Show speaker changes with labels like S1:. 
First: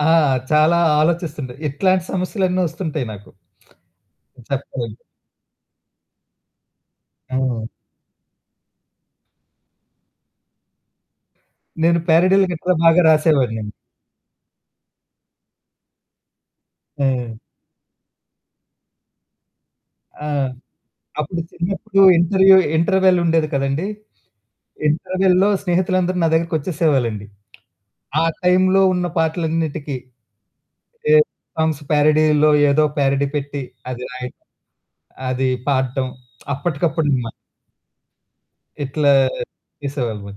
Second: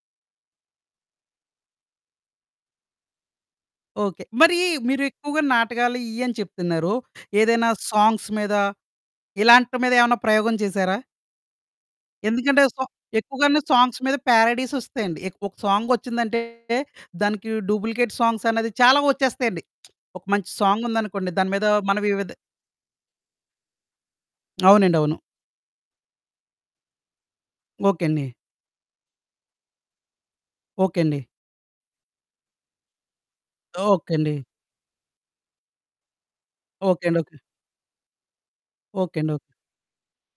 S1: ఆ! చాలా ఆలోచిస్తుంట. ఇట్లాంటి సమస్యలన్ని వొస్తుంటాయి నాకు.
S2: ఓకే. మరీ మీరు
S1: చెప్పాలంటే.
S2: ఎక్కువగా నాటకాలు ఇయ్యని చెప్తున్నారు.
S1: ఆ!
S2: ఏదైనా సాంగ్స్ మీద, ఇలాంటి మీద ఏమైనా ప్రయోగం చేసారా?
S1: నేను పారడీలు
S2: ఎందుకంటే
S1: గట్రా
S2: స
S1: బాగా
S2: ఎక్కువగాను
S1: రాసేవాడిని.
S2: సాంగ్స్ మీద పారడీస్ ఒస్తాయండి. ఎక్ ఒక సాంగ్ వొచ్చిందంటే
S1: ఆ!
S2: దానికి డూప్లికేట్ సాంగ్స్ అన్నది చాలా వొచ్చేస్తాయండి. ఒక
S1: ఆ!
S2: మంచి సాంగ్ ఉందనుకోండి,
S1: అప్పుడు
S2: దాని మీద మనం
S1: చిన్నప్పుడు
S2: వివిధ
S1: ఇంటర్వ్యూ ఇంటర్వెల్ ఉండేది కదండీ!
S2: అవునండి. అవును.
S1: ఇంటర్వెల్‌లో స్నేహితులందరూ నా దగ్గరకొచ్చేసేవాళ్ళండి.
S2: ఓకే అండి.
S1: ఆ టైంలో ఉన్న పాటలన్నిటికి
S2: ఓకే
S1: ఏ
S2: అండి.
S1: సాంగ్స్ పారడీల్లో, ఏదో పారడీ పెట్టి, అది
S2: ఓకే అండి.
S1: రాయడం. అది పాడటం
S2: ఓకే అండి.
S1: అప్పటికప్పుడనమాట.
S2: ఓకె.
S1: ఇట్లా
S2: ఓకే అండి. ఓకె.
S1: చేసేవాళ్ళము.